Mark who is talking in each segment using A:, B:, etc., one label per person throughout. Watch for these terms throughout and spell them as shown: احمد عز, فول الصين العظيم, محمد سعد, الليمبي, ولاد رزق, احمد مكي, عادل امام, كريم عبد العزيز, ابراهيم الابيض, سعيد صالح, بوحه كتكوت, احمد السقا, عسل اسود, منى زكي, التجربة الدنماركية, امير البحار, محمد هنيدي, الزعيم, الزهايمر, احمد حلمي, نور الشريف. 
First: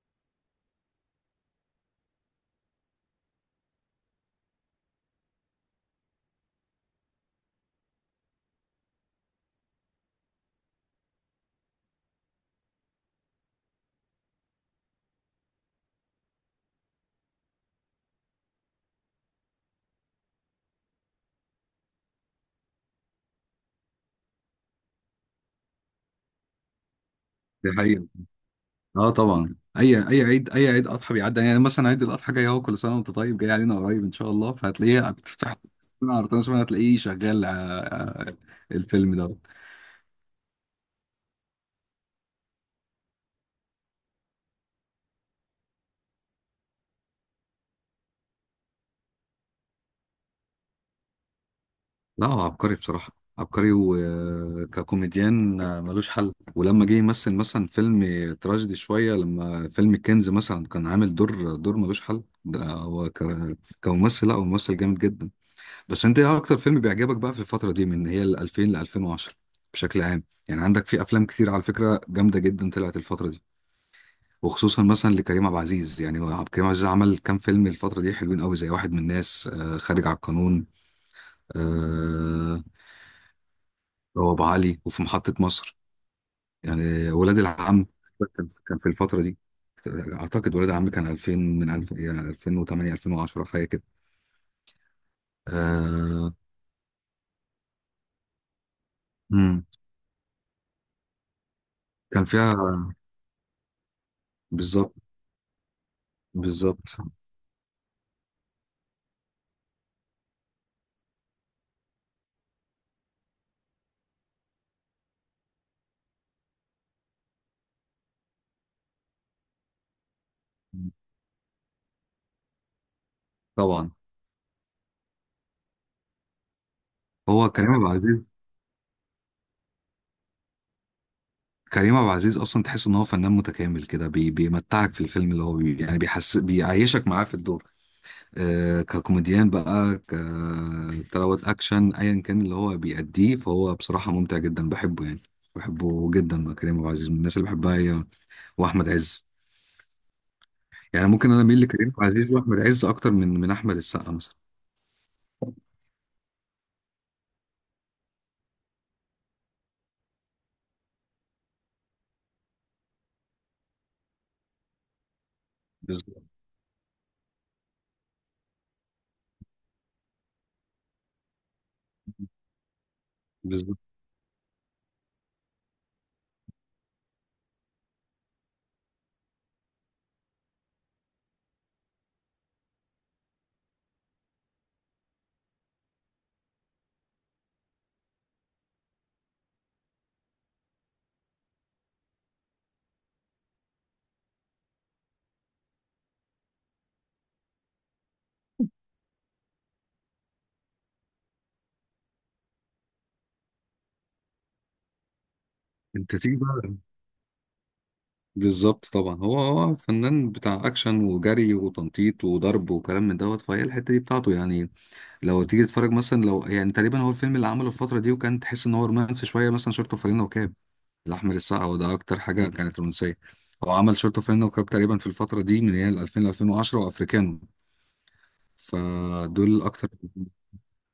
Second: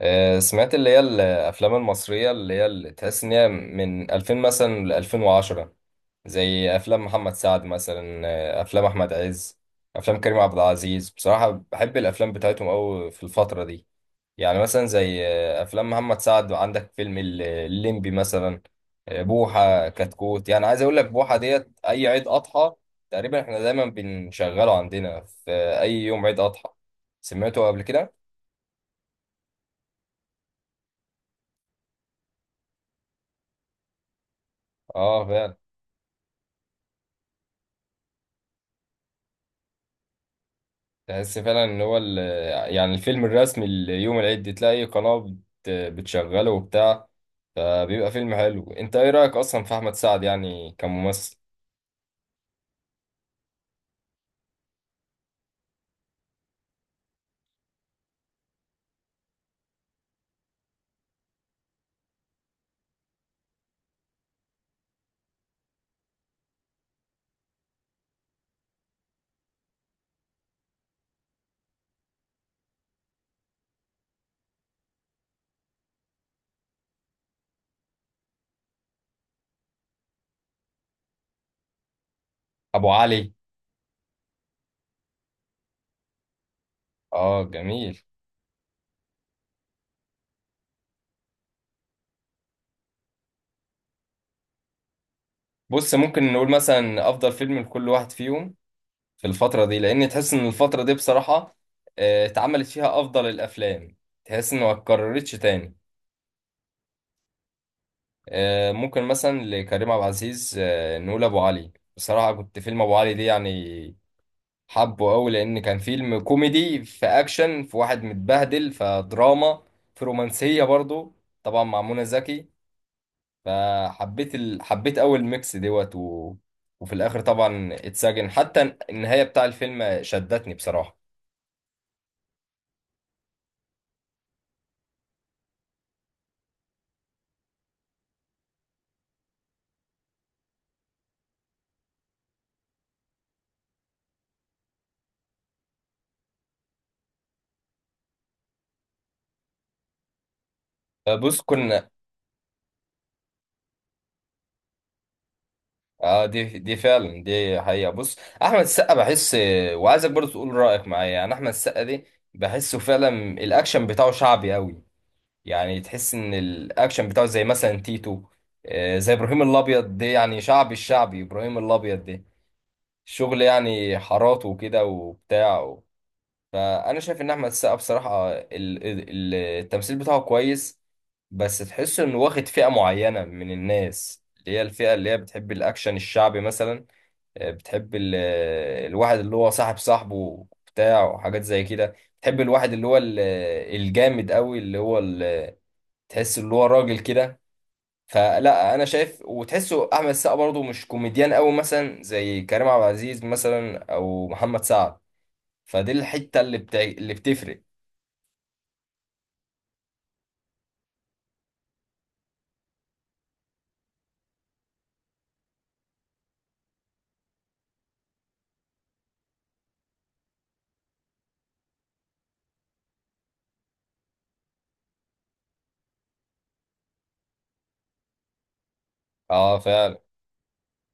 A: سمعت اللي هي الافلام المصريه اللي هي اللي تحس ان هي من 2000 مثلا ل 2010، زي افلام محمد سعد مثلا، افلام احمد عز. افلام كريم عبد العزيز بصراحه بحب الافلام بتاعتهم قوي في الفتره دي. يعني مثلا زي افلام محمد سعد عندك فيلم الليمبي مثلا. بوحه كتكوت، يعني عايز اقول لك بوحه ديت اي عيد اضحى تقريبا احنا دايما بنشغله عندنا في اي يوم عيد اضحى. سمعته
B: دي
A: قبل
B: حقيقة.
A: كده.
B: اه طبعا اي اي عيد اي عيد اضحى بيعدي، يعني مثلا عيد الاضحى جاي اهو، كل سنه وانت طيب، جاي علينا قريب ان شاء الله، فهتلاقيه
A: اه
B: بتفتح
A: فعلا.
B: سنه عرضنا سنه، هتلاقيه شغال. الفيلم ده
A: تحس فعلا ان هو يعني الفيلم الرسمي ليوم العيد، تلاقي قناة بتشغله وبتاع، فبيبقى فيلم حلو. انت ايه رأيك اصلا في احمد سعد يعني كممثل؟
B: لا هو عبقري بصراحه، عبقري وككوميديان ملوش حل. ولما جه يمثل مثلا فيلم تراجيدي شويه، لما فيلم الكنز مثلا كان عامل دور ملوش حل. كممثل لا هو ممثل جامد جدا. بس انت ايه اكتر فيلم بيعجبك بقى في الفترة دي، من هي ال 2000 ل 2010 بشكل عام؟ يعني عندك في افلام كتير على فكرة جامدة جدا طلعت الفترة دي، وخصوصا مثلا لكريم عبد العزيز. يعني هو عبد الكريم عبد العزيز عمل كام فيلم الفترة دي حلوين قوي، زي واحد من الناس، خارج على القانون، آه.
A: ابو علي.
B: هو ابو علي، وفي محطة مصر، يعني ولاد
A: اه
B: العم.
A: جميل.
B: كان كان في الفترة دي، اعتقد ولاد العم كان 2000، من 2000 يعني 2008 2010 حاجة كده،
A: بص، ممكن
B: آه.
A: نقول مثلا افضل فيلم لكل واحد فيهم في
B: مم.
A: الفترة دي، لان تحس ان الفترة دي بصراحة
B: كان فيها.
A: اتعملت فيها افضل الافلام. تحس انه ما
B: بالظبط،
A: اتكررتش تاني.
B: بالظبط
A: ممكن مثلا لكريم عبد العزيز نقول ابو علي. بصراحة كنت فيلم ابو علي دي يعني حبه قوي، لان كان فيلم كوميدي في اكشن في واحد متبهدل فدراما في رومانسيه برضو، طبعا مع منى زكي.
B: طبعا.
A: فحبيت ال... حبيت اول ميكس دوت و... وفي الاخر
B: هو كريم
A: طبعا
B: عبد العزيز،
A: اتسجن حتى النهايه بتاع الفيلم شدتني بصراحه.
B: كريم عبد العزيز اصلا تحس ان هو فنان متكامل كده، بيمتعك في الفيلم، اللي هو يعني بيحس بيعيشك معاه في الدور. آه ككوميديان بقى، ك تلاوة اكشن ايا كان اللي هو بيأديه، فهو بصراحة ممتع جدا، بحبه يعني، بحبه جدا بقى. كريم عبد العزيز من الناس اللي بحبها هي، واحمد عز. يعني ممكن
A: بص
B: انا اميل
A: كنا،
B: لكريم عبد العزيز واحمد عز اكتر من احمد السقا مثلا.
A: اه دي فعلا، دي حقيقه. بص، احمد السقا بحس، وعايزك برضو تقول رايك معايا، يعني احمد السقا دي بحسه فعلا الاكشن بتاعه شعبي قوي. يعني تحس
B: بالظبط،
A: ان الاكشن بتاعه زي مثلا تيتو، زي ابراهيم الابيض ده، يعني شعبي، الشعبي ابراهيم الابيض ده، الشغل
B: بالظبط.
A: يعني حاراته وكده وبتاع و... فانا شايف ان احمد السقا بصراحه ال... التمثيل بتاعه كويس، بس تحس انه واخد فئه معينه من الناس اللي هي الفئه اللي هي بتحب الاكشن الشعبي مثلا. بتحب ال... الواحد اللي هو صاحبه بتاع وحاجات زي كده، بتحب الواحد اللي هو الجامد قوي اللي هو ال... تحس اللي هو راجل كده. فلا انا شايف وتحسه احمد السقا برضه مش كوميديان قوي مثلا زي كريم عبد العزيز مثلا او محمد سعد. فدي
B: انت تيجي
A: الحته اللي
B: بقى،
A: اللي بتفرق.
B: بالظبط طبعا. هو فنان بتاع اكشن وجري وتنطيط وضرب وكلام من دوت، فهي الحته دي بتاعته يعني. لو تيجي تتفرج مثلا، لو يعني تقريبا هو الفيلم اللي عمله الفتره دي وكان تحس ان هو رومانسي شويه، مثلا شورت وفانلة وكاب لاحمد السقا، وده اكتر حاجه كانت رومانسيه. هو عمل شورت وفانلة وكاب تقريبا في الفتره دي، من يعني 2000 ل 2010، وافريكانو.
A: اه
B: فدول اكتر
A: فعلا.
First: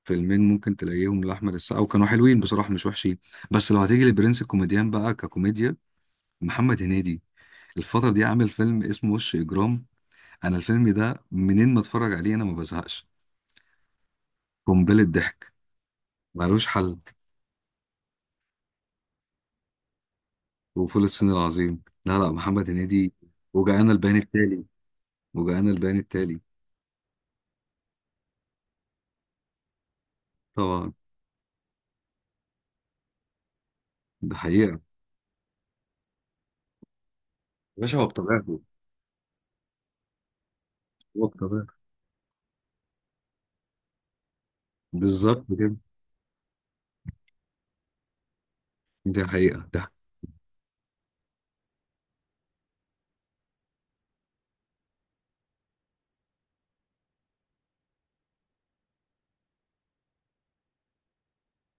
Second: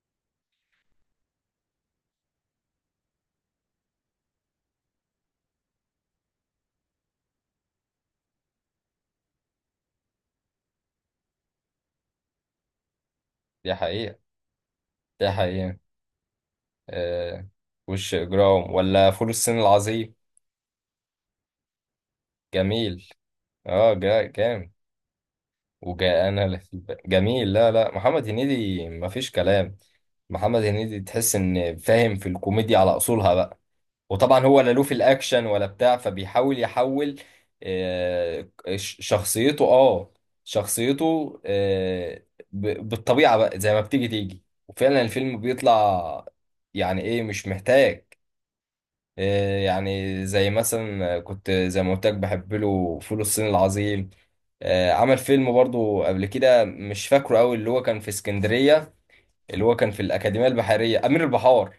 B: فيلمين ممكن تلاقيهم لاحمد السقا، وكانوا حلوين بصراحه، مش وحشين. بس لو هتيجي لبرنس الكوميديان بقى ككوميديا، محمد هنيدي الفترة دي عامل فيلم اسمه وش إجرام. انا الفيلم ده منين ما اتفرج عليه انا ما بزهقش،
A: دي حقيقه.
B: قنبله
A: دي
B: ضحك
A: حقيقه.
B: ملوش حل.
A: آه. وش اجرام ولا فول الصين العظيم؟
B: وفول الصين العظيم، لا محمد
A: جميل.
B: هنيدي. وجعان
A: اه
B: البيان
A: جا
B: التالي،
A: جامد.
B: وجعان البيان
A: وجا
B: التالي
A: انا لا في بقى. جميل. لا محمد هنيدي مفيش كلام. محمد
B: طبعا.
A: هنيدي تحس ان فاهم في الكوميديا على اصولها بقى.
B: ده
A: وطبعا هو
B: حقيقه
A: لا
B: يا
A: له في الاكشن ولا بتاع، فبيحاول يحول.
B: باشا، هو
A: آه،
B: بطبيعته،
A: شخصيته اه،
B: هو
A: شخصيته.
B: بطبيعته.
A: بالطبيعه بقى زي ما بتيجي وفعلا الفيلم
B: بالظبط كده،
A: بيطلع، يعني ايه مش محتاج.
B: دي حقيقه. ده
A: يعني زي مثلا كنت زي ما قلت لك بحب له فول الصين العظيم. عمل فيلم برضو قبل كده مش فاكره قوي اللي هو كان في اسكندريه، اللي هو كان في الاكاديميه البحريه، امير البحار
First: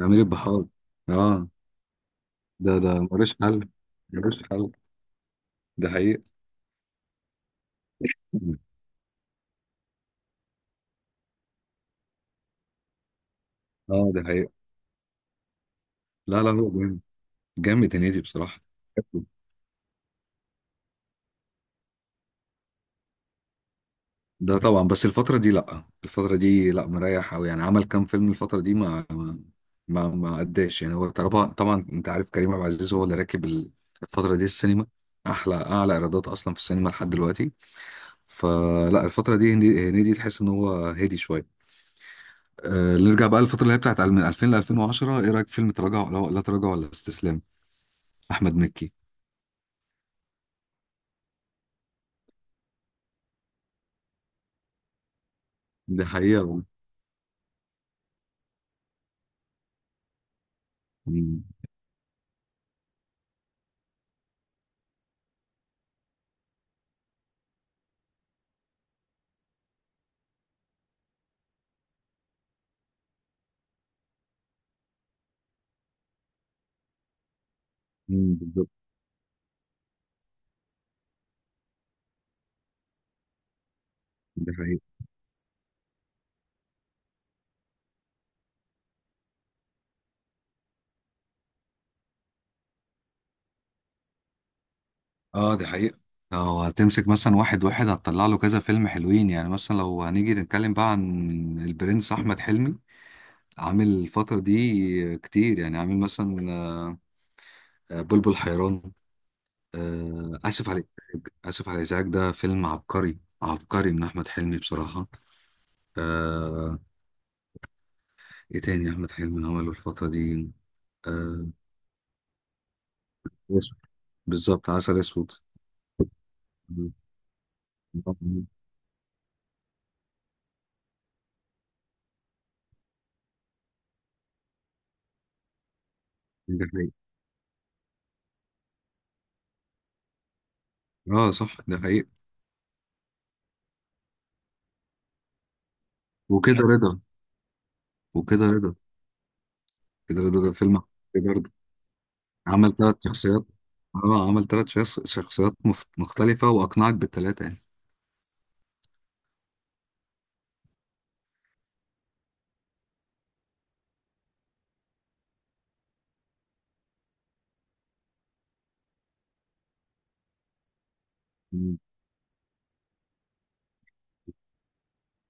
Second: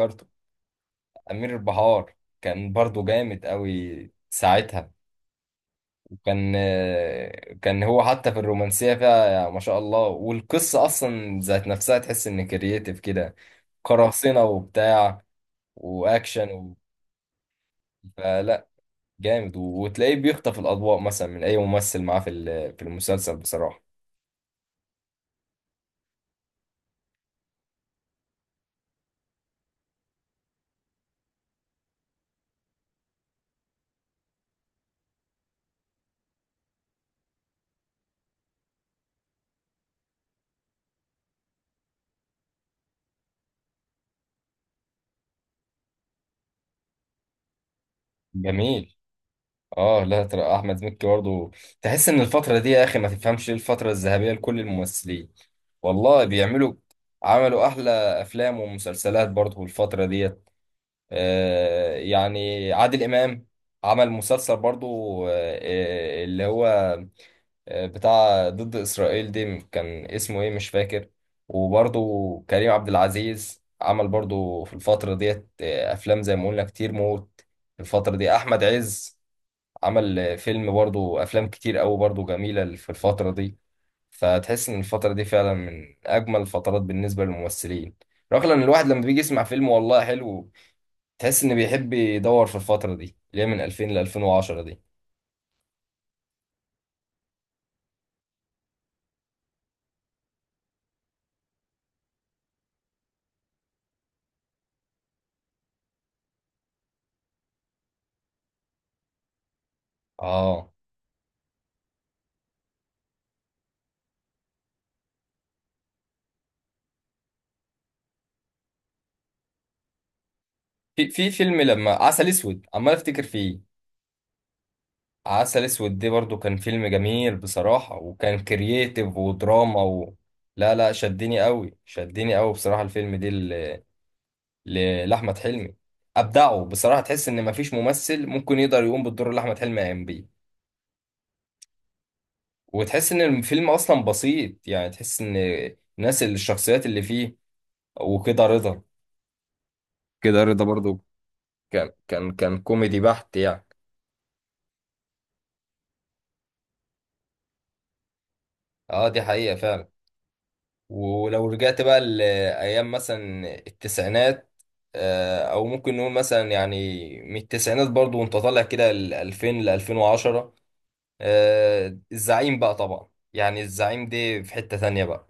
B: عميل البحار، اه.
A: أمير البحار. كان
B: ده
A: برضو
B: ملوش
A: جامد
B: حل،
A: قوي
B: ملوش حل،
A: ساعتها.
B: ده حقيقه.
A: وكان كان هو حتى في الرومانسية فيها، يعني ما شاء الله، والقصة أصلا ذات نفسها تحس إن كرييتيف كده،
B: اه ده
A: قراصنة
B: حقيقه،
A: وبتاع
B: لا
A: وأكشن
B: لا هو
A: و...
B: جامد، جامد هنيدي بصراحه.
A: فلا جامد، وتلاقيه بيخطف الأضواء مثلا من أي ممثل معاه في المسلسل بصراحة.
B: ده طبعا، بس الفترة دي لأ، الفترة دي لأ مريح أوي. يعني عمل كام فيلم الفترة دي، ما أداش يعني. هو طبعا، طبعا أنت عارف، كريم عبد العزيز هو اللي راكب الفترة دي السينما، أحلى أعلى إيرادات أصلا في السينما لحد دلوقتي. فلا الفترة دي هنيدي تحس إن هو هادي شوية. أه نرجع بقى للفترة اللي هي بتاعت من 2000 ل 2010، إيه رأيك في فيلم تراجع، ولا لا تراجع ولا استسلام، أحمد مكي؟
A: جميل. اه لا ترى احمد مكي برضه تحس ان الفتره دي، يا اخي ما تفهمش ليه الفتره الذهبيه لكل الممثلين،
B: دي
A: والله
B: حقيقة.
A: بيعملوا، عملوا احلى افلام ومسلسلات برضه الفتره ديت.
B: مم.
A: آه، يعني عادل امام عمل مسلسل برضه. آه. اللي هو آه بتاع ضد اسرائيل دي كان اسمه ايه مش فاكر. وبرضه كريم عبد العزيز عمل برضه في الفتره ديت آه افلام زي ما قلنا كتير موت. في الفتره
B: مم،
A: دي احمد
B: بالظبط.
A: عز عمل فيلم برضو، افلام كتير قوي برضو جميله في الفتره دي.
B: دي
A: فتحس ان
B: حقيقة،
A: الفتره دي فعلا من اجمل الفترات بالنسبه للممثلين، رغم ان الواحد لما بيجي يسمع فيلم والله حلو. تحس انه بيحب يدور في الفتره دي اللي هي من 2000 ل 2010 دي.
B: اه دي حقيقة. لو هتمسك مثلا واحد واحد هتطلع له كذا فيلم حلوين، يعني مثلا لو هنيجي نتكلم بقى عن البرنس أحمد حلمي، عامل الفترة دي كتير. يعني عامل مثلا، بلبل حيران، آسف
A: اه
B: عليك، آسف على الإزعاج. ده فيلم عبقري، عبقري من أحمد حلمي بصراحة. آه، إيه تاني أحمد حلمي عمله الفترة دي؟
A: في
B: آه،
A: فيلم لما عسل اسود عمال افتكر فيه.
B: أسود، بالظبط، عسل أسود.
A: عسل اسود دي برضو كان فيلم
B: ده
A: جميل بصراحه، وكان كرييتيف ودراما و... لا لا، شدني قوي، شدني قوي بصراحه الفيلم دي لأحمد حلمي. أبدعوا
B: حقيقة،
A: بصراحة، تحس إن مفيش ممثل ممكن يقدر يقوم بالدور اللي أحمد حلمي قام بيه.
B: اه صح ده حقيقة.
A: وتحس إن الفيلم أصلا بسيط، يعني تحس إن الناس
B: وكده
A: الشخصيات
B: رضا،
A: اللي فيه. وكده
B: وكده رضا،
A: رضا،
B: كده رضا
A: كده
B: ده
A: رضا
B: فيلم
A: برضو،
B: عبقري برضه،
A: كان
B: عمل ثلاث
A: كوميدي بحت
B: شخصيات.
A: يعني.
B: اه عمل شخصيات مختلفة وأقنعك بالثلاثة يعني.
A: اه دي حقيقة فعلا. ولو رجعت بقى لأيام مثلا التسعينات، أو ممكن نقول مثلا يعني من التسعينات برضو وأنت طالع كده ل 2000 ل 2010.
B: مم.
A: آه، الزعيم بقى طبعا، يعني الزعيم دي في حتة تانية بقى،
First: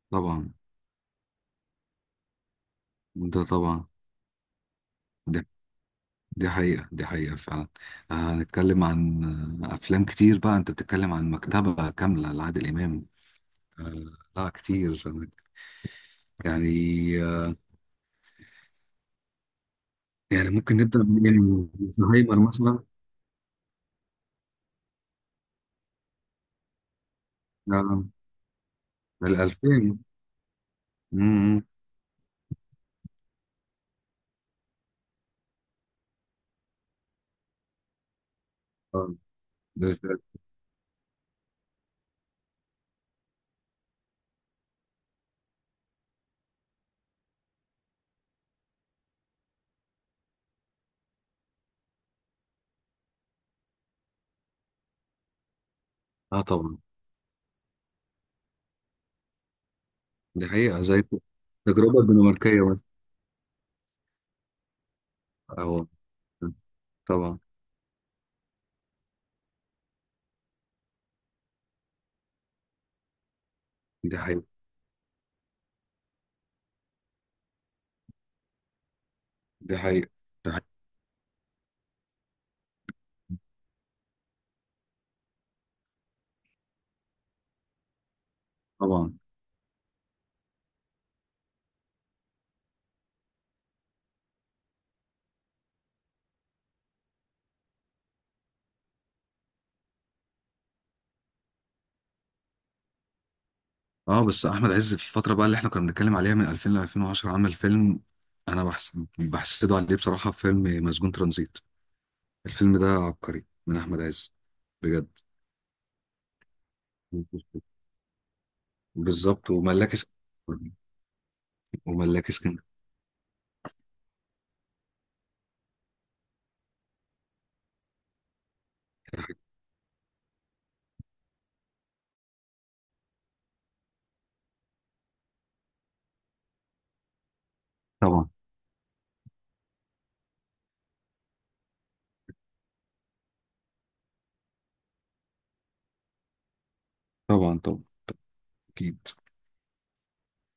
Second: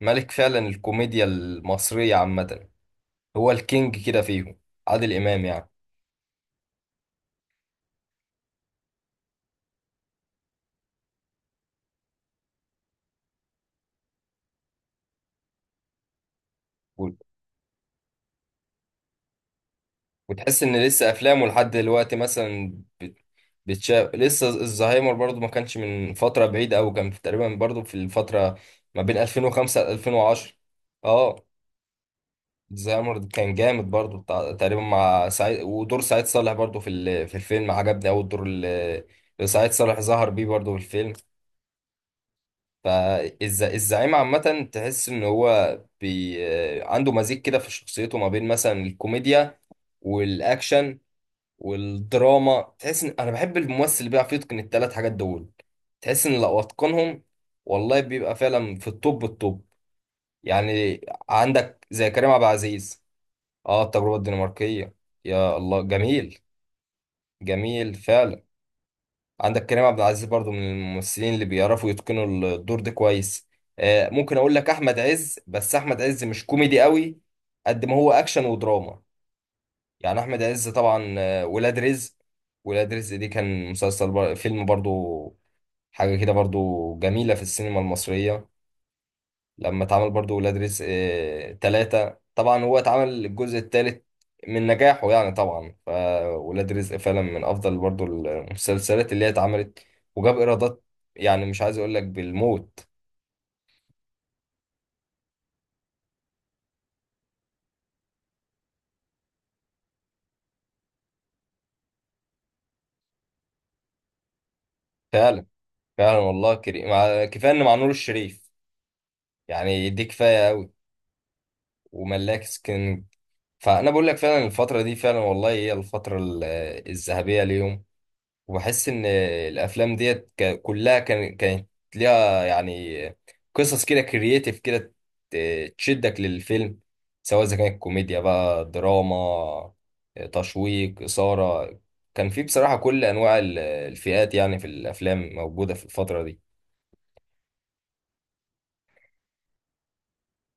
A: ملك
B: طبعا،
A: فعلا الكوميديا المصرية عامة.
B: ده
A: هو
B: طبعا.
A: الكينج كده فيهم، عادل إمام
B: دي,
A: يعني.
B: دي حقيقة، دي حقيقة فعلا. هنتكلم عن، أفلام كتير بقى. أنت بتتكلم عن مكتبة كاملة لعادل إمام، آه، لا كتير يعني.
A: و-
B: آه، يعني
A: وتحس
B: ممكن
A: إن
B: نبدأ
A: لسه أفلامه
B: من
A: لحد دلوقتي
B: زهايمر
A: مثلا
B: مثلا،
A: بتشاف لسه. الزهايمر برضو ما كانش من فترة بعيدة أوي، كان تقريبا برضو في
B: آه،
A: الفترة ما بين 2005 ل
B: الألفين.
A: 2010. اه
B: مم.
A: زامر كان جامد برضو تقريبا مع سعيد، ودور سعيد صالح برضو في الفيلم عجبني أوي الدور
B: اه،
A: اللي سعيد
B: ده-
A: صالح
B: ده-
A: ظهر بيه برضو في الفيلم. فالزعيم عامة تحس إن هو عنده مزيج كده في شخصيته ما بين مثلا الكوميديا والأكشن والدراما. تحس إن أنا بحب الممثل اللي بيعرف يتقن التلات حاجات دول، تحس إن لو
B: طبعا.
A: أتقنهم والله بيبقى فعلا في التوب التوب
B: دي حقيقة
A: يعني.
B: زي
A: عندك
B: التجربة
A: زي كريم عبد
B: الدنماركية مثلا،
A: العزيز. اه التجربة الدنماركية. يا الله،
B: اه
A: جميل.
B: طبعا.
A: جميل فعلا. عندك كريم عبد العزيز برضو من الممثلين اللي بيعرفوا يتقنوا الدور ده كويس. آه
B: دي
A: ممكن
B: حقيقة،
A: اقول لك احمد عز، بس احمد عز مش كوميدي قوي قد ما هو اكشن ودراما.
B: دي حقيقة،
A: يعني احمد
B: دي
A: عز
B: حقيقة
A: طبعا، ولاد رزق. ولاد رزق دي كان مسلسل فيلم برضو، حاجة كده برضو جميلة في السينما المصرية.
B: طبعا.
A: لما اتعمل برضو ولاد رزق تلاتة، طبعا هو اتعمل الجزء التالت من نجاحه. يعني طبعا فولاد رزق فعلا من أفضل برضو المسلسلات اللي هي اتعملت، وجاب إيرادات يعني مش عايز أقول لك بالموت.
B: اه بس احمد عز في الفترة بقى اللي احنا كنا بنتكلم عليها من 2000 ل 2010 عمل فيلم انا بحس بحسده عليه بصراحة، فيلم مسجون ترانزيت. الفيلم ده عبقري من احمد عز، بجد.
A: فعلا فعلا والله كريم، كفاية إن مع نور الشريف
B: بالظبط،
A: يعني،
B: وملاك
A: دي كفاية أوي.
B: اسكندرية، وملاك
A: وملاك
B: اسكندرية.
A: سكن. فأنا بقول لك فعلا الفترة دي فعلا والله هي الفترة الذهبية ليهم. وبحس ان الافلام ديت كلها كانت ليها يعني قصص كده كرييتيف كده، تشدك للفيلم، سواء اذا كانت كوميديا
B: طبعا،
A: بقى، دراما، تشويق، اثاره. كان في بصراحه كل انواع الفئات يعني في الافلام موجوده في الفتره دي.
B: طبعا، طبعا اكيد.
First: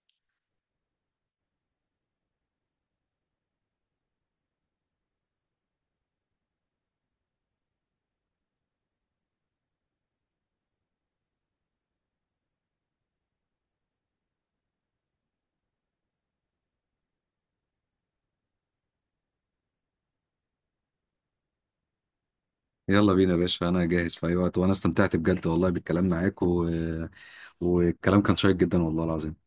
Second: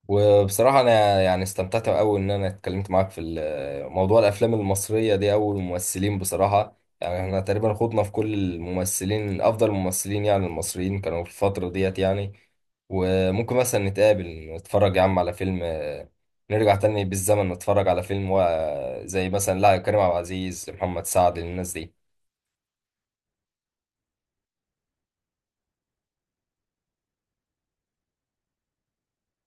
A: وبصراحة أنا يعني استمتعت أوي إن أنا اتكلمت معاك في موضوع الأفلام المصرية دي أو الممثلين. بصراحة يعني إحنا تقريبا خضنا في كل الممثلين، أفضل الممثلين يعني المصريين كانوا في الفترة ديت يعني. وممكن مثلا نتقابل نتفرج يا عم على فيلم، نرجع تاني بالزمن نتفرج على فيلم زي مثلا لا كريم عبد العزيز، محمد سعد، الناس دي.
B: يلا بينا يا باشا، انا جاهز في اي وقت، وانا استمتعت بجد والله بالكلام معاك و... والكلام كان شيق جدا، والله العظيم.